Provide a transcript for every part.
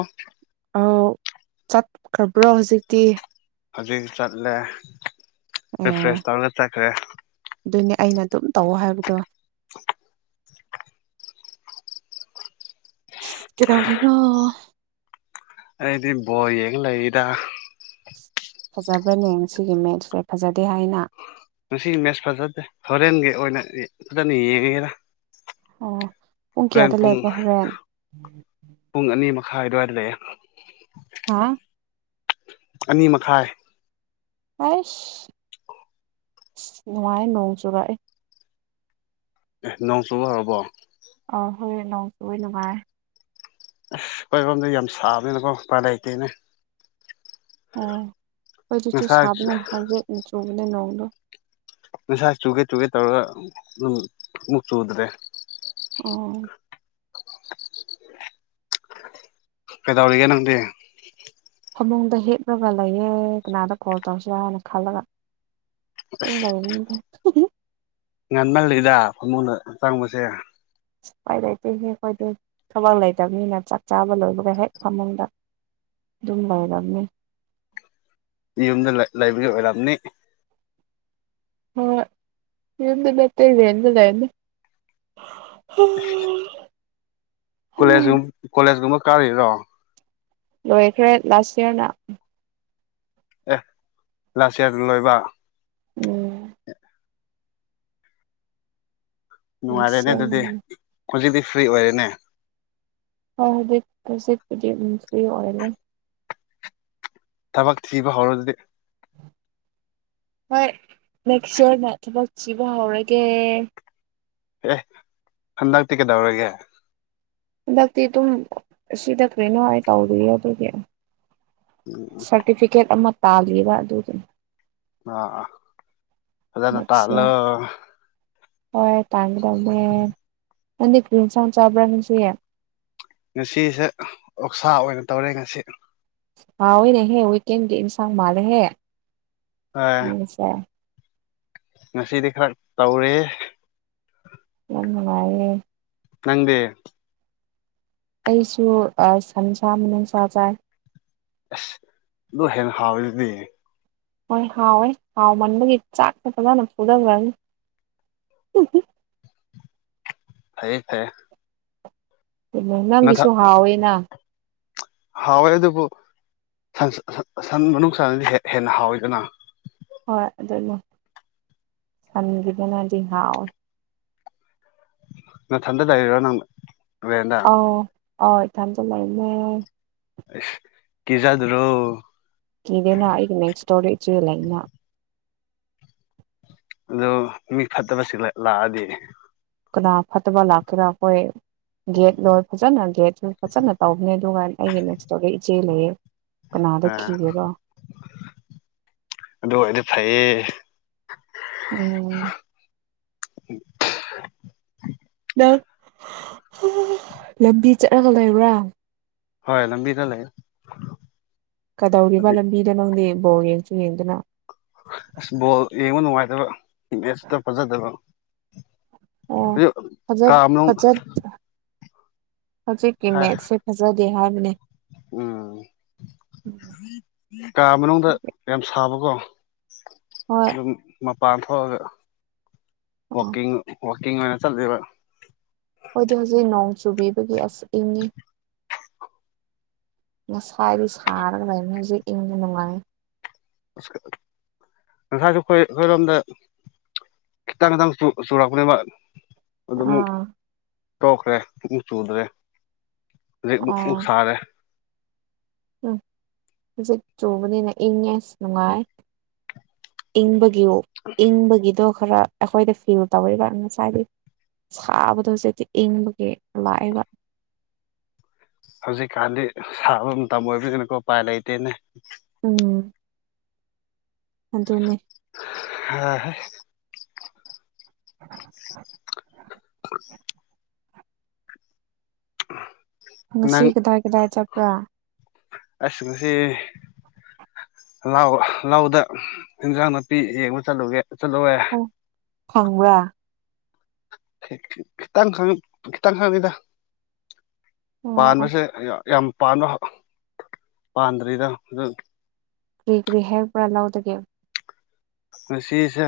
ꯑꯣ ꯑꯧ ꯆꯠꯈ꯭ꯔꯕ꯭ꯔꯣ ꯍꯧꯖꯤꯛꯇꯤ ꯍꯧꯖꯤꯛ ꯆꯠꯂꯦ ꯔꯤꯐ꯭ꯔꯦꯁ ꯇꯧꯔꯒ ꯆꯠꯈ꯭ꯔꯦ ꯑꯗꯨꯏꯅꯦ ꯑꯩꯅ ꯑꯗꯨꯝ ꯇꯧꯑꯣ ꯍꯥꯏꯕꯗꯣ ꯀꯩꯗꯧꯔꯤꯅꯣ ꯑꯩꯗꯤ ꯕꯣꯜ ꯌꯦꯡ ꯂꯩꯔꯤꯗ ꯐꯖꯕ꯭ꯔꯅꯦ ꯉꯁꯤꯒꯤ ꯃꯦꯠꯁꯁꯦ ꯐꯖꯗꯦ ꯍꯥꯏꯅ ꯉꯁꯤꯒꯤ ꯃꯦꯠꯁ ꯐꯖꯗꯦ ꯍꯣꯔꯦꯟꯒꯤ ꯑꯣꯏꯅ ꯐꯖꯅ ꯌꯦꯡꯉꯦꯔ ꯑꯣ ꯄꯨꯡ ꯍꯨꯔꯦꯟ ꯀꯌꯥꯗ ꯄꯨꯡ ꯂꯩꯕ꯭ꯔꯣ ꯍꯣꯔꯦꯟ ꯄꯨꯡ ꯑꯅꯤ ꯃꯈꯥꯏ ꯑꯗꯨꯋꯥꯏꯗ ꯂꯩꯑꯦ ꯍꯥ ꯑꯅꯤ ꯃꯈꯥꯏ ꯑꯩꯁ ꯅꯨꯡꯉꯥꯏ ꯅꯣꯡ ꯆꯨꯔꯛꯑꯦ ꯑꯦ ꯅꯣꯡ ꯆꯨꯕ ꯍꯧꯔꯕꯣ ꯑꯧ ꯍꯣꯏ ꯅꯣꯡ ꯆꯨꯏ ꯅꯨꯡꯉꯥꯏꯔꯦ ꯑꯁ ꯑꯩꯈꯣꯏꯔꯣꯝꯗ ꯌꯥꯝ ꯁꯥꯕꯅꯤꯅꯀꯣ ꯎꯄꯥꯏ ꯂꯩꯇꯦꯅꯦ ꯑꯣ ꯑꯩꯈꯣꯏ ꯆꯤꯆ ꯉꯁꯥꯏ ꯁꯥꯕꯅꯦ ꯍꯧꯖꯤꯛ ꯆꯨꯕꯅꯦ ꯅꯣꯡꯗꯣ ꯉꯁꯥꯏ ꯆꯨꯒꯦ ꯆꯨꯒꯦ ꯇꯧꯔꯒ ꯑꯗꯨꯝ ꯃꯨꯛ ꯆꯨꯗ꯭ꯔꯦ ꯑꯣ ꯀꯩꯗꯧꯔꯤꯒꯦ ꯅꯪꯗꯤ ꯐꯃꯨꯡꯗ ꯍꯤꯞꯂꯒ ꯂꯩꯌꯦ ꯀꯅꯥꯗ ꯀꯣꯜ ꯇꯧꯁꯤꯔꯥꯅ ꯈꯜꯂꯒ ꯇꯨꯝ ꯂꯩꯅꯤ ꯉꯟꯃꯜꯂꯤꯗ ꯐꯃꯨꯡꯗ ꯆꯪꯕꯁꯦ ꯎꯄꯥꯏ ꯂꯩꯇꯦ ꯍꯦ ꯑꯩꯈꯣꯏꯗꯦ ꯊꯕꯛ ꯂꯩꯇꯕꯅꯤꯅ ꯆꯥꯛ ꯆꯥꯕ ꯂꯣꯏꯕꯒ ꯍꯦꯛ ꯐꯃꯨꯡꯗ ꯑꯗꯨꯝ ꯕꯩꯔꯝꯅꯤ ꯌꯨꯝꯗ ꯂꯩꯕꯒꯤ ꯑꯣꯏꯔꯝꯅꯤ ꯍꯣꯏ ꯌꯨꯝꯗ ꯅꯠꯇꯦ ꯔꯦꯟꯠ ꯇ ꯂꯩꯅꯤ ꯍꯥ ꯀꯣꯂꯦꯖꯨꯝ ꯀꯣꯂꯦꯖꯀꯨꯝꯕ ꯀꯥꯔꯤꯔꯣ ꯂꯣꯏꯈ꯭ꯔꯦ ꯂꯥꯁ ꯏꯌꯥꯔꯅ ꯑꯦ ꯂꯥꯁ ꯏꯌꯥꯔꯗ ꯂꯣꯏꯕ ꯎꯝ ꯂꯥꯁ ꯅꯨꯡꯉꯥꯏꯔꯦꯅꯦ ꯑꯗꯨꯗꯤ ꯏꯌꯥꯔ ꯍꯧꯖꯤꯛꯇꯤ ꯐ꯭ꯔꯤ ꯑꯣꯏꯔꯦꯅꯦ ꯍꯣꯏ ꯍꯧꯖꯤꯛ ꯈꯖꯤꯠꯄꯨꯗꯤ ꯐ꯭ꯔꯤ ꯑꯣꯏꯔꯦ ꯊꯕꯛ ꯊꯤꯕ ꯍꯧꯔꯗꯤ ꯍꯣꯏ ꯅꯦꯛꯁ ꯏꯔꯅ ꯊꯕꯛ ꯊꯤꯕ ꯍꯧꯔꯒꯦ ꯑꯦ ꯍꯟꯗꯛꯇꯤ ꯀꯩꯗꯧꯔꯒꯦ ꯍꯟꯗꯛꯇꯤ ꯑꯗꯨꯝ ꯁꯤꯗ ꯀꯩꯅꯣ ꯍꯥꯏ ꯇꯧꯗꯣꯏꯌꯦ ꯑꯗꯨꯗꯤ ꯎꯝ ꯁꯥꯔꯇꯤꯐꯤꯀꯦꯠ ꯑꯃ ꯇꯥꯜꯂꯤꯕ ꯑꯗꯨꯗꯨꯅꯤ ꯑ ꯐꯖꯅ ꯅꯦꯛꯁ ꯇꯥꯂ ꯏꯌꯥꯔ ꯍꯣꯏ ꯇꯥꯟꯒꯗꯕꯅꯦ ꯅꯪꯗꯤ ꯀ꯭ꯔꯤꯟ ꯁ ꯆꯥꯕ꯭ꯔꯥ ꯉꯪꯁꯤ ꯉꯁꯤꯁꯦ ꯑꯣꯛꯁꯥ ꯑꯣꯏꯅ ꯇꯧꯔꯦ ꯉꯁꯤ ꯍꯥꯎꯑꯣꯏꯅꯦꯍꯦ ꯋꯤꯀꯦꯟꯒꯤ ꯏꯟꯁꯥꯡ ꯃꯥꯜꯂꯦꯍꯦ ꯑꯥ ꯎꯁꯦ ꯉꯁꯤꯗꯤ ꯈꯔ ꯇꯧꯔꯦ ꯌꯥꯝꯅꯨꯡꯉꯥꯏ ꯅꯪꯗꯦ ꯑꯩꯁꯨ ꯁꯟꯁꯥ ꯃꯁꯥ ꯆꯥꯏ ꯑꯁ ꯑꯗꯨꯣ ꯍꯦꯟꯅ ꯍꯥꯎꯋꯦ ꯑꯗꯨꯗꯤ ꯍꯣꯏ ꯍꯥꯎꯋꯦ ꯍꯥꯎꯃꯟꯕꯒꯤ ꯆꯥꯛꯁ ꯐꯖꯅ ꯁꯨꯊꯈ꯭ꯔꯅꯤ ꯍꯁ ꯑꯗꯨ ꯅꯪꯒꯤꯁꯨ ꯍꯥꯎꯋꯦꯅ ꯍꯋꯣꯏ ꯑꯗꯨꯕꯨ ꯁꯟ ꯃꯅꯨꯡ ꯁꯟꯗꯤ ꯍꯦꯟꯅ ꯍꯥꯎꯋꯤꯗꯅ ꯍꯣꯏ ꯑꯗꯨꯅ ꯁꯟꯈꯤꯗꯅꯗꯤ ꯍꯥꯎꯋꯤ ꯅ ꯊꯟꯗ ꯍꯥꯏꯔꯣ ꯅꯪ ꯑꯣ ꯍ ꯏ ꯊꯝꯁꯨꯂꯥꯏꯃꯦ ꯁ ꯀꯖ ꯑꯗꯨ꯭ꯔꯣ ꯀꯗꯦꯅ ꯑꯩꯒꯤ ꯅꯦꯛꯁ ꯇꯧꯗꯦꯛꯁꯨ ꯂꯩꯅ ꯑꯣ ꯃꯤ ꯐꯠꯇꯕꯕꯁꯤ ꯂꯥꯛꯑꯗꯤ ꯀꯅꯥ ꯐꯠꯇꯕ ꯂꯥꯛ ꯀꯅꯥ ꯀꯣꯏ ꯒꯦꯠ ꯂꯣꯏ ꯐꯖꯅ ꯒꯦꯠ ꯐꯖꯅ ꯇꯧꯕꯅꯦ ꯑꯗꯨꯒ ꯑꯩꯒꯤ ꯅꯦꯛꯁꯇꯨꯒꯤ ꯏꯆꯦ ꯂꯩꯌꯦ ꯀꯅꯥꯗ ꯑ ꯀꯤꯒꯦꯔꯣ ꯑꯗꯨ ꯑꯣꯏꯔꯗꯤ ꯐꯩꯌꯦ ꯑꯣꯝ ꯅꯪ ꯂꯝꯕꯤ ꯆꯠꯂꯒ ꯂꯩꯕ꯭ꯔꯥ ꯍꯣꯏ ꯂꯝꯕꯤꯗ ꯂꯩ ꯀꯗꯧꯔꯤꯕ ꯂꯝꯕꯤꯗ ꯅꯪꯗꯤ ꯕꯧ ꯌꯦꯡꯁꯨ ꯌꯦꯡꯗꯨꯅ ꯑꯁ ꯕꯣꯜ ꯌꯦꯡꯕ ꯅꯨꯡꯉꯥꯏꯇꯕ ꯃꯦꯠꯁꯇ ꯐꯖꯗꯕ ꯑꯣ ꯑꯗꯨ ꯀꯥ ꯐꯖꯠ ꯃꯅꯨꯡ ꯐꯖꯠ ꯍꯧꯖꯤꯛꯀꯤ ꯍꯥꯏ ꯃꯦꯠꯁꯦ ꯐꯖꯗꯦ ꯍꯥꯏꯕꯅꯦ ꯎꯝ ꯀꯥ ꯃꯅꯨꯡꯗ ꯌꯥꯝ ꯁꯥꯕꯀꯣ ꯍꯣꯏ ꯑꯗꯨꯝ ꯃꯄꯥꯟ ꯊꯣꯛꯑꯒ ꯑꯣ ꯋꯀꯤꯡ ꯋꯥꯛꯀꯤꯡ ꯑꯣꯏꯅ ꯆꯠꯂꯤꯕ ꯍꯣꯏꯗꯤ ꯍꯧꯖꯤꯛ ꯅꯣꯡ ꯆꯨꯕꯤꯕꯒꯤ ꯑꯁ ꯏꯪꯉ ꯅ ꯁꯥꯏꯔꯤ ꯁꯔ ꯂꯥꯏꯅꯁꯨꯦ ꯏꯪꯕ ꯅꯨꯡꯉꯥꯏ ꯉꯁꯥꯏꯁꯨꯈꯣꯏ ꯑꯩꯈꯣꯏꯔꯣꯝꯗ ꯈꯤꯇꯪ ꯈꯤꯇꯥꯡ ꯆ ꯆꯣꯔꯥꯈꯅꯦꯕ ꯑꯗꯨ ꯑꯃꯨꯛ ꯑꯥ ꯇꯣꯛꯈ꯭ꯔꯦ ꯑꯃꯨꯛ ꯆꯨꯗ꯭ꯔꯦ ꯍꯧꯖꯤꯛ ꯑꯃꯨꯛ ꯑꯣ ꯑꯃꯨꯛ ꯁꯥꯔꯦ ꯎꯝ ꯍꯧꯖꯤꯛ ꯆꯨꯕꯅꯤꯅ ꯏꯪꯉꯦ ꯑꯁ ꯅꯨꯡꯉꯥꯏ ꯏꯪꯕꯒꯤ ꯏꯪꯕꯒꯤꯗꯣ ꯈꯔꯥ ꯑꯩꯈꯣꯏꯗ ꯐꯤꯜ ꯇꯧꯔꯤꯕ ꯉꯁꯥꯏꯗꯤ ꯁꯥꯕꯗꯣ ꯍꯧꯖꯤꯛꯇꯤ ꯏꯪꯕꯒꯤ ꯅꯨꯉꯥꯏ ꯍꯧꯖꯤꯛꯀꯥꯟꯗꯤ ꯁꯥꯕ ꯃꯇꯝ ꯑꯣꯏꯕꯅꯤꯅꯀꯣ ꯎꯄꯥꯏ ꯂꯩꯇꯦꯅꯦ ꯎꯝ ꯑꯗꯨꯅꯦ ꯍꯥ [unintelligible] ꯉꯁꯤ ꯅꯪ ꯀꯗꯥꯏ ꯀꯗꯥꯏ ꯆꯠꯄ꯭ꯔꯥ ꯑꯁ ꯉꯥꯁꯤ ꯂꯧ ꯂꯧꯗ ꯏꯟꯖꯥꯡ ꯅꯥꯄꯤ ꯌꯦꯡꯕ ꯆꯠꯂꯨꯒꯦ ꯆꯠꯂꯨꯏꯌꯦ ꯑꯣ ꯐꯪꯕ꯭ꯔꯥ ꯈꯤꯇꯪ ꯈꯪ ꯈꯤꯇꯪ ꯈꯛꯅꯤꯗ ꯑꯣ ꯑꯣ ꯄꯥꯟꯕꯁꯦ ꯌꯥꯝ ꯄꯥꯟꯕ ꯄꯥꯟꯗ꯭ꯔꯤꯗ ꯑꯗꯨ ꯀꯔꯤ ꯀꯔꯤ ꯍꯦꯛꯄ꯭ꯔꯥ ꯂꯧꯗꯒꯤ ꯉꯁꯤꯁꯦ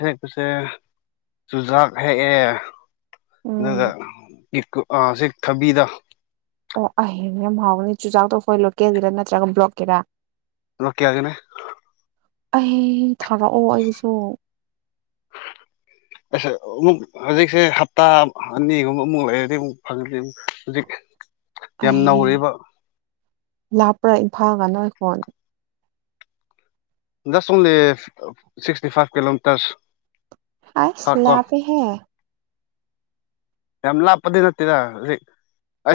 ꯍꯦꯛꯄꯁꯦ ꯆꯨꯖꯥꯛ ꯍꯦꯛꯑꯦ ꯎꯝ ꯑꯗꯨꯒ ꯁꯤ ꯊꯥꯕꯤꯗꯣ ꯑꯣ ꯑꯩ ꯌꯥꯝ ꯍꯥꯎꯒꯥꯅꯤ ꯆꯨꯖꯥꯛꯇꯣ ꯑꯩꯈꯣꯏ ꯂꯣꯀꯦꯜꯒꯤꯔ ꯅꯠꯇ꯭ꯔꯒ ꯕ꯭ꯂꯣꯛꯀꯤꯔꯥ ꯂꯣꯀꯦꯜ ꯒꯤ ꯑꯩ ꯊꯥꯔꯛꯑꯣ ꯑꯩꯒꯤꯁꯨ [unintelligible] ꯍꯧꯖꯤꯛꯁꯦ ꯍꯞꯇꯥ ꯑꯅꯤꯒꯨꯝꯕ ꯑꯃꯨꯛ ꯂꯩꯔꯗꯤ ꯑꯃꯨꯛ ꯐꯪꯒꯤꯅꯤ ꯍꯧꯖꯤꯛ ꯌꯥꯝ ꯑꯩ ꯅꯧꯔꯤꯕ ꯂꯥꯞꯄ꯭ꯔꯥ ꯏꯝꯐꯥꯜ ꯒꯥ ꯅꯣꯏꯒꯥ ꯁꯤꯛꯁꯇꯤ ꯐꯥꯏꯚ ꯀꯤꯂꯣꯃꯤꯇꯔ ꯑꯁ ꯂꯥꯞꯞꯦ ꯍꯦ ꯌꯥꯝ ꯂꯥꯞꯄꯗꯤ ꯅꯠꯇꯦꯗ ꯍꯧꯖꯤꯛ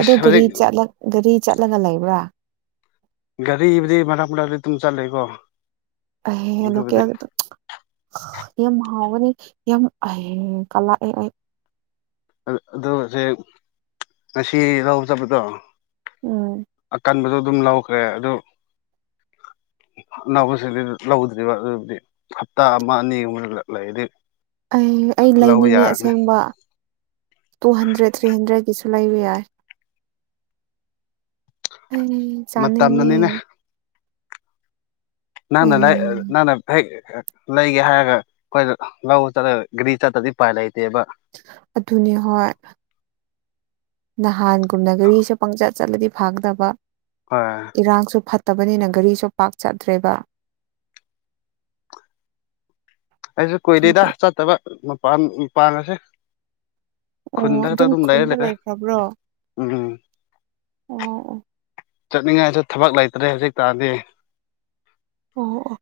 ꯑꯗꯨ ꯒꯥꯔꯤ ꯍꯧꯖꯤꯛ ꯒꯥꯔꯤ ꯆꯠꯂꯒꯥ ꯂꯩꯕ꯭ꯔꯥ ꯒꯥꯔꯤꯕꯨꯗꯤ ꯃꯔꯛ ꯃꯔꯛꯇꯥ ꯑꯗꯨꯝ ꯆꯠꯂꯦꯀꯣ ꯑꯗꯨꯕꯨꯗꯤ [unintelligible] ꯌꯥꯝ ꯍꯥꯎꯒꯅꯤ ꯌꯥꯝ ꯀꯂꯛ‍ꯑꯦ ꯑꯗꯨ ꯍꯧꯖꯤꯛ ꯉꯥꯁꯤ ꯂꯧ ꯆꯠꯄꯗꯣ ꯎꯝ ꯑꯥꯀꯟꯕꯗꯣ ꯑꯗꯨꯝ ꯂꯧꯈ꯭ꯔꯦ ꯑꯗꯨ ꯑꯅꯧꯕꯁꯤꯡꯗꯤ ꯂꯧꯗ꯭ꯔꯤꯕ ꯑꯗꯨꯕꯨꯗꯤ ꯍꯞꯇꯥ ꯑꯃ ꯑꯅꯤꯒꯨꯝ ꯂꯩꯒꯅꯤ ꯑꯩ ꯑꯩ ꯂꯩꯅꯤꯡꯉꯦ ꯑꯁꯦꯡꯕ ꯇꯨ ꯍꯟꯗ꯭ꯔꯦꯠ ꯊ꯭ꯔꯤ ꯍꯟꯗ꯭ꯔꯦꯠꯀꯤꯁꯨ ꯂꯩꯕ ꯌꯥꯏ ꯆꯥꯟꯅꯤꯡꯉꯦ ꯃꯇꯝꯅꯅꯤꯅꯦ ꯑꯦ [unintelligible] ꯍꯦꯛ ꯂꯩꯒꯦ ꯍꯥꯏꯔꯒ ꯑꯩꯈꯣꯏ ꯂꯧ ꯆꯠꯂꯥꯒ ꯒꯥꯔꯤ ꯆꯠꯇꯥꯗꯤ ꯎꯄꯥꯏ ꯂꯩꯇꯦꯕ ꯑꯗꯨꯅꯤ ꯍꯣꯏ ꯅꯍꯥꯟꯒꯨꯝꯅ ꯒꯥꯔꯤꯁꯦ ꯄꯪꯆꯠ ꯆꯠꯂꯗꯤ ꯐꯥꯒꯗꯕ ꯍꯣꯏ ꯏꯔꯥꯡꯁꯨ ꯐꯠꯇꯕꯅꯤꯅ ꯒꯥꯔꯤꯁꯨ ꯄꯥꯛ ꯆꯠꯇ꯭ꯔꯦꯕ ꯑꯩꯁꯨ ꯀꯨꯏꯗꯦꯗ ꯑꯗꯨꯒꯤ ꯆꯠꯇꯕ ꯃꯄꯥꯟ ꯃꯄꯥꯟꯒꯥꯁꯦ ꯑꯣ ꯈꯨꯟꯗꯥ ꯑꯗꯨꯝ ꯈꯨꯟꯗ ꯂꯩꯔ ꯂꯩꯈ꯭ꯔꯕ꯭ꯔꯣ ꯎꯝ ꯑꯣ ꯑꯣ ꯆꯠꯅꯤꯡꯉꯥꯏꯁꯨ ꯊꯕꯛ ꯂꯩꯇ꯭ꯔꯦ ꯍꯧꯖꯤꯛ ꯀꯥꯟꯗꯤ ꯑꯣ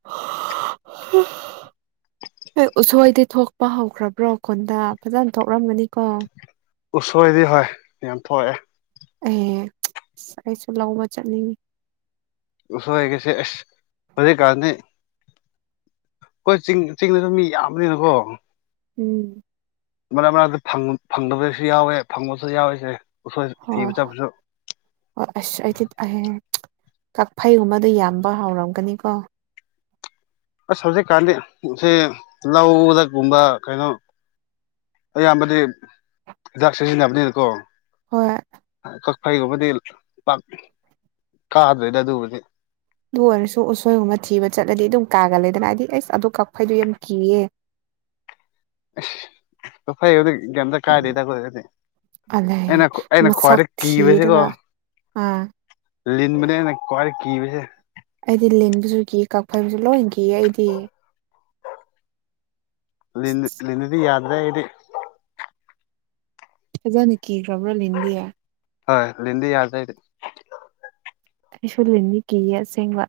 ꯑꯣ ꯎꯁꯣꯏꯗꯤ ꯊꯣꯛꯄ ꯍꯧꯈ꯭ꯔꯕ꯭ꯔꯣ ꯈꯨꯟꯗꯥ ꯐꯥꯖꯅ ꯊꯣꯛꯂꯝꯒꯅꯤꯀꯣ ꯎꯁꯣꯏꯗꯤ ꯍꯣꯏ ꯌꯥꯝ ꯊꯣꯛꯑꯦ ꯑꯦ ꯑꯩꯁꯨ ꯂꯧꯕ ꯆꯠꯅꯤꯡꯉꯦ ꯎꯁꯣꯏ ꯒꯥꯁꯦ ꯑꯁ ꯍꯨꯖꯤꯛ ꯀꯥꯟꯗꯤ ꯑꯣꯏ ꯆꯤꯡ ꯆꯤꯡꯗꯁꯨ ꯃꯤ ꯌꯥꯝꯕꯅꯤꯅꯀꯣ ꯎꯝ ꯃꯔꯛ ꯃꯔꯛꯇ ꯐꯪꯗꯕꯗꯁꯨ ꯌꯥꯎꯋꯦ ꯐꯪꯕꯁꯨ ꯌꯥꯎꯋꯦ ꯎꯁꯣꯏ ꯊꯤꯕ ꯆꯠꯄꯁꯨ ꯑꯣ ꯑꯁ ꯑꯩꯗꯤ ꯐꯩꯍꯦ ꯀꯐꯩꯒꯨꯝꯕꯗ ꯌꯥꯝꯕ ꯍꯥꯎꯔꯝꯒꯅꯤꯀꯣ ꯑꯁ ꯍꯧꯖꯤꯛꯀꯥꯟꯗꯤ ꯂꯧꯗꯛꯒꯨꯝꯕ ꯀꯩꯅꯣ ꯑꯌꯥꯝꯕꯗꯤ ꯍꯤꯗꯥꯛ ꯁꯤꯖꯤꯟꯅꯕꯅꯤꯅꯀꯣ ꯍꯣꯏ ꯀꯛꯐꯩꯒꯨꯝꯕꯗꯤ ꯄꯛ ꯀꯥꯗ꯭ꯔꯦꯏꯗ ꯑꯗꯨꯕꯨꯗꯤ ꯑꯗꯨ ꯑꯣꯏꯔꯁꯨ ꯎꯁꯣꯏꯒꯨꯝꯕ ꯊꯤꯕ ꯆꯠꯂꯗꯤ ꯑꯗꯨꯝ ꯀꯥꯒꯜꯂꯦꯗꯅ ꯍꯥꯏꯗꯤ ꯑꯩꯁ ꯑꯗꯨ ꯀꯛꯄꯩꯗꯨ ꯌꯥꯝ ꯀꯤꯌꯦ ꯀꯛꯐꯥꯏꯗꯤ ꯀꯔꯤꯝꯗ ꯀꯥꯏꯗꯦꯗ ꯑꯩꯈꯣꯏꯗꯗꯤ ꯑꯂꯩ ꯑꯩꯅ ꯑꯩꯅ ꯃꯁꯛ ꯈ꯭ꯋꯥꯏꯗ ꯀꯤꯕꯁꯤꯀꯣ ꯊꯤꯔꯒ ꯑꯥ ꯂꯤꯟꯕꯨꯅꯦ ꯑꯩꯅ ꯈꯋꯥꯏ ꯀꯤꯕꯁꯦ ꯑꯩꯗꯤ ꯂꯤꯟꯕꯁꯨ ꯀꯤ ꯀꯛꯐꯕꯁꯨ ꯂꯣꯏ ꯀꯤ ꯑꯩꯗꯤ ꯂꯤꯟ ꯂꯤꯟꯅꯗꯤ ꯌꯥꯗ꯭ꯔꯦ ꯑꯩꯗꯤ ꯐꯖꯅ ꯀꯤꯈꯔꯕꯣ ꯂꯤꯟꯗꯤ ꯍꯣꯏ ꯂꯤꯟꯗꯤ ꯌꯥꯗꯦ ꯑꯩꯁꯨ ꯂꯤꯟꯗꯤ ꯀꯤꯌꯦ ꯑꯁꯦꯡꯕ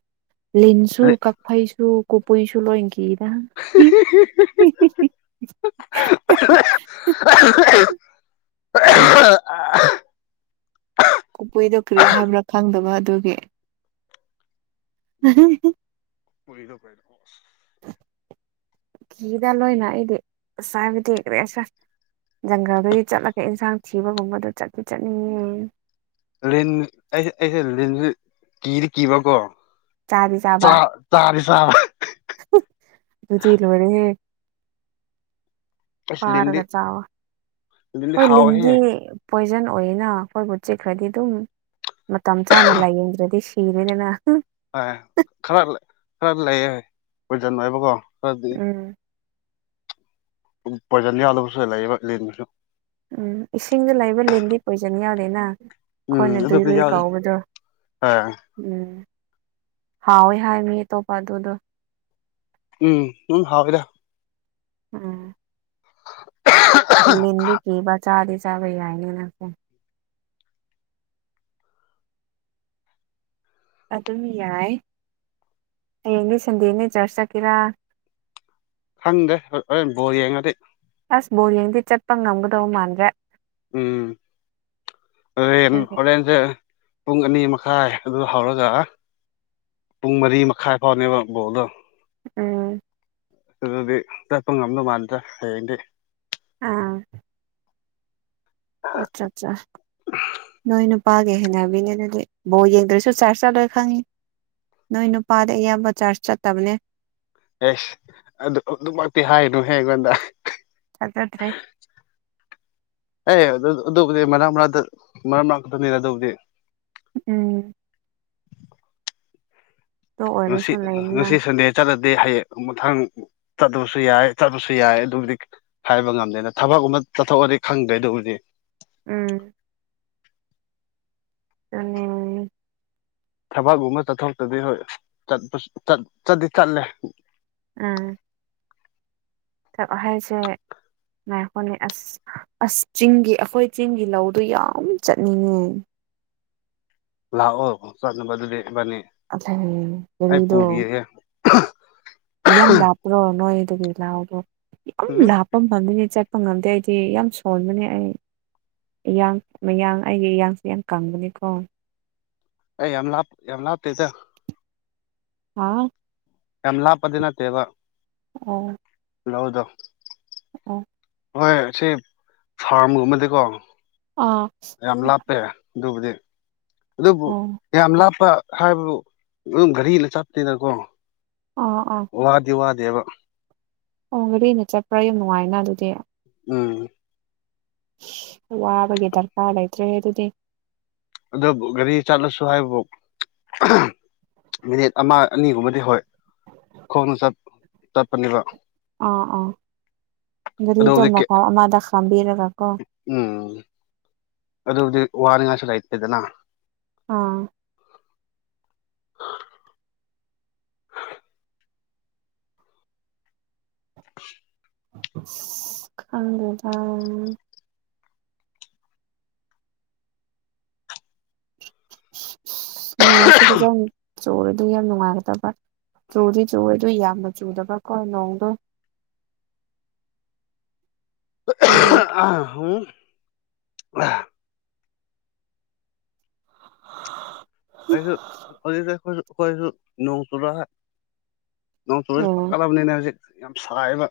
ꯂꯤꯟꯁꯨ ꯀꯛꯐꯩꯁꯨ ꯀꯨꯄꯨꯁꯨ ꯂꯣ ꯀꯤꯗ ꯎꯝ [unintelligible] ꯑꯩꯁ ꯀꯨꯄꯨꯏꯗꯨ ꯀ꯭ꯔꯤ ꯍꯥꯏꯕ꯭ꯔꯥ ꯈꯪꯗꯕ ꯑꯗꯨꯒꯤ ꯎꯔꯤꯗꯣ ꯀꯩ [unintelligible] ꯂꯣꯏꯅ ꯑꯩꯒꯤ ꯁꯥꯟꯇꯤꯒꯔꯦꯁꯟ ꯖꯪꯒꯜꯗꯒꯤ ꯆꯠꯂꯒ ꯏꯟꯁꯥꯡ ꯊꯤꯕꯒꯨꯝꯕꯗꯣ ꯆꯠꯇꯄꯨ ꯆꯠꯅꯤꯡꯉꯦ ꯂꯤꯟ ꯑꯩꯁꯦ ꯑꯩꯁꯦ ꯂꯤꯟꯁꯨ ꯀꯤꯗꯤ ꯀꯤꯕꯀꯣ ꯆꯥꯗꯤ ꯆꯥꯕ ꯆꯥ ꯆꯥꯗꯤ ꯆꯥꯕ ꯑꯨꯆꯤ ꯂꯣꯏꯔꯅꯦ ꯑꯁ ꯂꯤꯟꯗꯤ ꯎꯔꯒ ꯆꯥꯎ ꯂꯤꯟꯗꯤ ꯑꯩꯈꯣꯏ ꯂꯤꯟꯒꯤ ꯍꯥꯎꯋꯦꯍꯦ ꯄꯣꯏꯖꯟ ꯑꯣꯏꯅ ꯑꯩꯈꯣꯏꯕꯨ ꯆꯤꯛꯈ꯭ꯔꯗꯤ ꯑꯗꯨꯝ ꯃꯇꯝ ꯆꯥꯅ ꯂꯥꯏꯌꯦꯡꯗ꯭ꯔꯗꯤ ꯁꯤꯔꯦꯗꯅ ꯍꯣꯏ ꯍꯣꯏ ꯈꯔ ꯈꯔ ꯂꯩꯑ ꯄꯣꯏꯖꯟ ꯑꯣꯏꯕꯀꯣ ꯎꯝ ꯄꯣꯏꯖꯥꯟ ꯌꯥꯎꯇꯕꯁꯨ ꯂꯩꯕ ꯂꯤꯟꯁꯨ ꯎꯝ ꯏꯁꯤꯡꯗ ꯂꯥꯏꯕ ꯂꯤꯟꯗꯤ ꯄꯣꯏꯖꯟ ꯌꯥꯎꯗꯦꯅ ꯎꯝ ꯑꯩꯈꯣꯏꯅ ꯑꯗꯨꯕꯨꯗꯤ ꯑꯗꯨꯏꯔꯣꯏ ꯌꯥꯎꯗꯦ ꯀꯥꯎꯕꯗ꯭ꯔꯣ ꯑꯥ ꯎꯝ ꯍꯥꯎꯋꯦ ꯍꯥꯏ ꯃꯤ ꯑꯇꯣꯞꯄ ꯑꯗꯨꯗꯣ ꯎꯝ ꯎ ꯍꯥꯎꯗ ꯎꯝ ꯂꯗꯤ ꯀꯤꯕ ꯆꯥꯗꯤ ꯆꯥꯕ ꯌꯥꯏꯅꯦ ꯅꯪꯀꯣ ꯑꯗꯨꯝ ꯌꯥꯏ ꯍꯌꯦꯡꯗꯤ ꯁꯟꯗꯦꯅꯦ ꯆꯔꯁ ꯆꯠꯀꯦꯔꯥ ꯈꯪꯗꯦ ꯍꯣ ꯍꯣꯔꯦꯟ ꯕꯣꯔ ꯌꯦꯡꯉꯗꯤ ꯑꯁ ꯕꯣꯜꯌꯦꯡꯕꯗꯤ ꯆꯠꯄ ꯉꯝꯒꯗꯧ ꯃꯥꯟꯗ꯭ꯔꯦ ꯎꯝ ꯑꯗꯨꯒꯤ ꯍꯣꯔꯦꯟꯁꯦ ꯄꯨꯡ ꯑꯅꯤ ꯃꯈꯥꯏ ꯑꯗꯨ ꯍꯧꯔꯒ ꯄꯨꯡ ꯃꯔꯤ ꯃꯈꯥꯏ ꯐꯥꯎꯅꯦꯕ ꯕꯣꯜꯗꯣ ꯎꯝ ꯑꯗꯨꯗꯤ ꯆꯠꯄ ꯉꯝꯗꯧ ꯃꯥꯟꯗ꯭ꯔꯥ ꯍꯌꯦꯡꯗꯤ ꯑꯥ ꯑꯆꯥ ꯑꯠꯆꯥ ꯅꯣꯏꯅꯨ ꯅꯨꯄꯥꯒꯤ ꯍꯦꯟꯅꯕꯤꯅꯦ ꯑꯗꯨꯗꯤ ꯕꯣ ꯌꯦꯡꯗ꯭ꯔꯁꯨ ꯆꯥꯔꯖ ꯆꯥꯂꯣꯏ ꯈꯪꯉꯤ ꯅꯣꯏ ꯅꯨꯄꯥꯗꯤ ꯑꯌꯥꯝꯕ ꯆꯥꯔꯖ ꯆꯠꯇꯕꯅꯦ ꯑꯦꯁ ꯑꯗꯨ ꯑꯗꯨꯃꯛꯇꯤ ꯍꯥꯏꯅꯨꯍꯦ ꯑꯩꯉꯣꯟꯗ ꯊꯥꯖꯗ꯭ꯔꯦ ꯑꯦ ꯑꯗꯨ ꯑꯗꯨꯕꯨꯗꯤ ꯃꯔꯛ ꯃꯔꯛꯇ ꯃꯔꯛ ꯃꯔꯛꯇ ꯈꯛꯇꯅꯤ ꯑꯗꯨꯕꯨꯗꯤ ꯎꯝ ꯑꯗꯨ ꯉꯁꯤ ꯑꯣꯏꯔꯁꯨ ꯂꯩꯗꯅ ꯉꯁꯤ ꯁꯟꯗꯦ ꯆꯠꯂꯗꯤ ꯍꯌꯦꯡ ꯃꯊꯪ ꯆꯠꯇꯕꯁꯨ ꯌꯥꯏ ꯆꯠꯂꯁꯨ ꯌꯥꯏ ꯑꯗꯨꯒꯤꯗꯤ ꯍꯥꯏꯕ ꯉꯝꯗꯦꯅ ꯊꯕꯛ ꯒꯨꯝꯕ ꯆꯠꯊꯣꯛꯑꯗꯤ ꯈꯪꯗ꯭ꯔꯦꯗ ꯑꯗꯨꯕꯨꯗꯤ ꯎꯝ [unintelligible] ꯊꯕꯛꯒꯨꯝꯕ ꯆꯠꯊꯣꯛꯇ꯭ꯔꯗꯤ ꯍꯣꯏ ꯆꯠꯄ ꯆꯠꯇꯤ ꯆꯠꯂꯦ ꯑꯝ [unintelligible] ꯍꯥꯏꯁꯦ ꯥꯉꯥꯏꯈꯣꯅꯦ ꯑꯁ ꯑꯁ ꯆꯤꯡꯒꯤ ꯑꯩꯈꯣꯏ ꯆꯤꯡꯒꯤ ꯂꯧꯗꯨ ꯌꯥꯝꯅ ꯆꯠꯅꯤꯡꯉꯦ ꯂꯥꯛꯑꯣ ꯆꯠꯅꯕ ꯑꯗꯨꯗꯤ ꯏꯕꯅꯤ ꯑꯩ ꯒꯥꯔꯤꯗꯣ ꯄꯨꯕꯤꯔꯒꯦ ꯌꯥꯝ ꯂꯥꯞꯄ꯭ꯔꯣ ꯅꯣꯏ ꯑꯗꯨꯗꯒꯤ ꯂꯥꯎꯗꯣ ꯑꯗꯨꯝ ꯎꯝ ꯂꯥꯞ ꯃꯐꯝꯐꯝꯗꯅꯤ ꯆꯠꯄ ꯉꯝꯗꯦ ꯑꯩꯗꯤ ꯌꯥꯝ ꯁꯣꯟꯕꯅꯦ ꯑꯩ ꯏꯌꯥꯡ ꯃꯌꯥꯡ ꯑꯩꯒꯤ ꯏꯌꯥꯡꯁꯦ ꯌꯥꯝ ꯀꯪꯕꯅꯤꯀꯣ ꯑꯦ ꯌꯥꯝ ꯂꯥꯞ ꯌꯥꯝ ꯂꯥꯞꯇꯦꯗ ꯍꯥꯥ ꯌꯥꯝ ꯂꯥꯞꯄꯗꯤ ꯅꯠꯇꯦꯕ ꯑꯣ ꯥꯂꯧꯗꯣ ꯑꯣ ꯍꯣꯏ ꯑꯁꯤ ꯐꯥꯔꯝꯒꯨꯝꯕꯗꯤꯀꯣ ꯑꯥ ꯌꯥꯝ ꯂꯥꯞꯄꯦ ꯑꯗꯨꯕꯨꯗꯤ ꯑꯗꯨꯕꯨ ꯑꯣ ꯌꯥꯝ ꯂꯥꯞꯄ ꯍꯥꯏꯕꯕꯨ ꯑꯗꯨꯝ ꯒꯥꯔꯤꯅ ꯆꯠꯇꯦꯗꯀꯣ ꯑꯥ ꯑꯥ ꯋꯥꯗꯤ ꯋꯥꯗꯦꯕ ꯑꯣ ꯒꯥꯔꯤꯅ ꯆꯠꯄ꯭ꯔꯥ ꯌꯥꯝ ꯅꯨꯡꯉꯥꯏꯅ ꯑꯗꯨꯗꯤ ꯎꯝ ꯋꯥꯕꯒꯤ ꯗꯔꯀꯥꯔ ꯂꯩꯇ꯭ꯔꯦ ꯑꯗꯨꯗꯤ ꯑꯗꯣꯕꯨ ꯒꯥꯔꯤ ꯆꯠꯂꯁꯨ ꯍꯥꯏꯕꯕꯨ ꯃꯤꯅꯤꯠ ꯑꯃ ꯑꯅꯤꯒꯨꯝꯕꯗꯤ ꯍꯣꯏ ꯈꯣꯡꯅ ꯆꯠ ꯆꯠꯄꯅꯦꯕ ꯑꯥ ꯑꯥ ꯒꯥꯔꯤꯗꯣ ꯑꯗꯨꯕꯨꯗꯤ ꯀꯦ ꯃꯇꯥꯏ ꯑꯃꯗ ꯈꯥꯝꯕꯤꯔꯒ ꯀꯣ ꯎꯝ ꯑꯗꯨꯕꯨꯗꯤ ꯋꯥꯅꯤꯡꯉꯥꯏꯁꯨ ꯂꯩꯇꯦꯗꯅ ꯑꯥ [unintelligible] ꯑꯁ ꯈꯪꯗꯦꯗ ꯅꯣꯡꯁꯤ ꯐꯖ ꯆꯨꯔꯗꯤ ꯌꯥꯝ ꯅꯨꯡꯉꯥꯏꯒꯗꯕꯥ ꯆꯨꯗꯤ ꯆꯨꯦ ꯑꯗꯨ ꯌꯥꯝꯅ ꯆꯨꯗꯕꯀꯣ ꯅꯣꯡꯗꯣ [unintelligible] ꯑ [unintelligible] ꯑꯩꯁꯨ ꯍꯧꯖꯤꯛꯁꯨ ꯑꯩꯈꯣꯏꯁꯨ ꯅꯣꯡ ꯆꯔꯛꯑ ꯅꯣꯡ ꯆꯨꯔꯗꯤ ꯎꯝ ꯐꯒꯗꯕꯅꯤꯅꯦ ꯍꯧꯖꯤꯛ ꯌꯥꯝ ꯁꯥꯏꯕ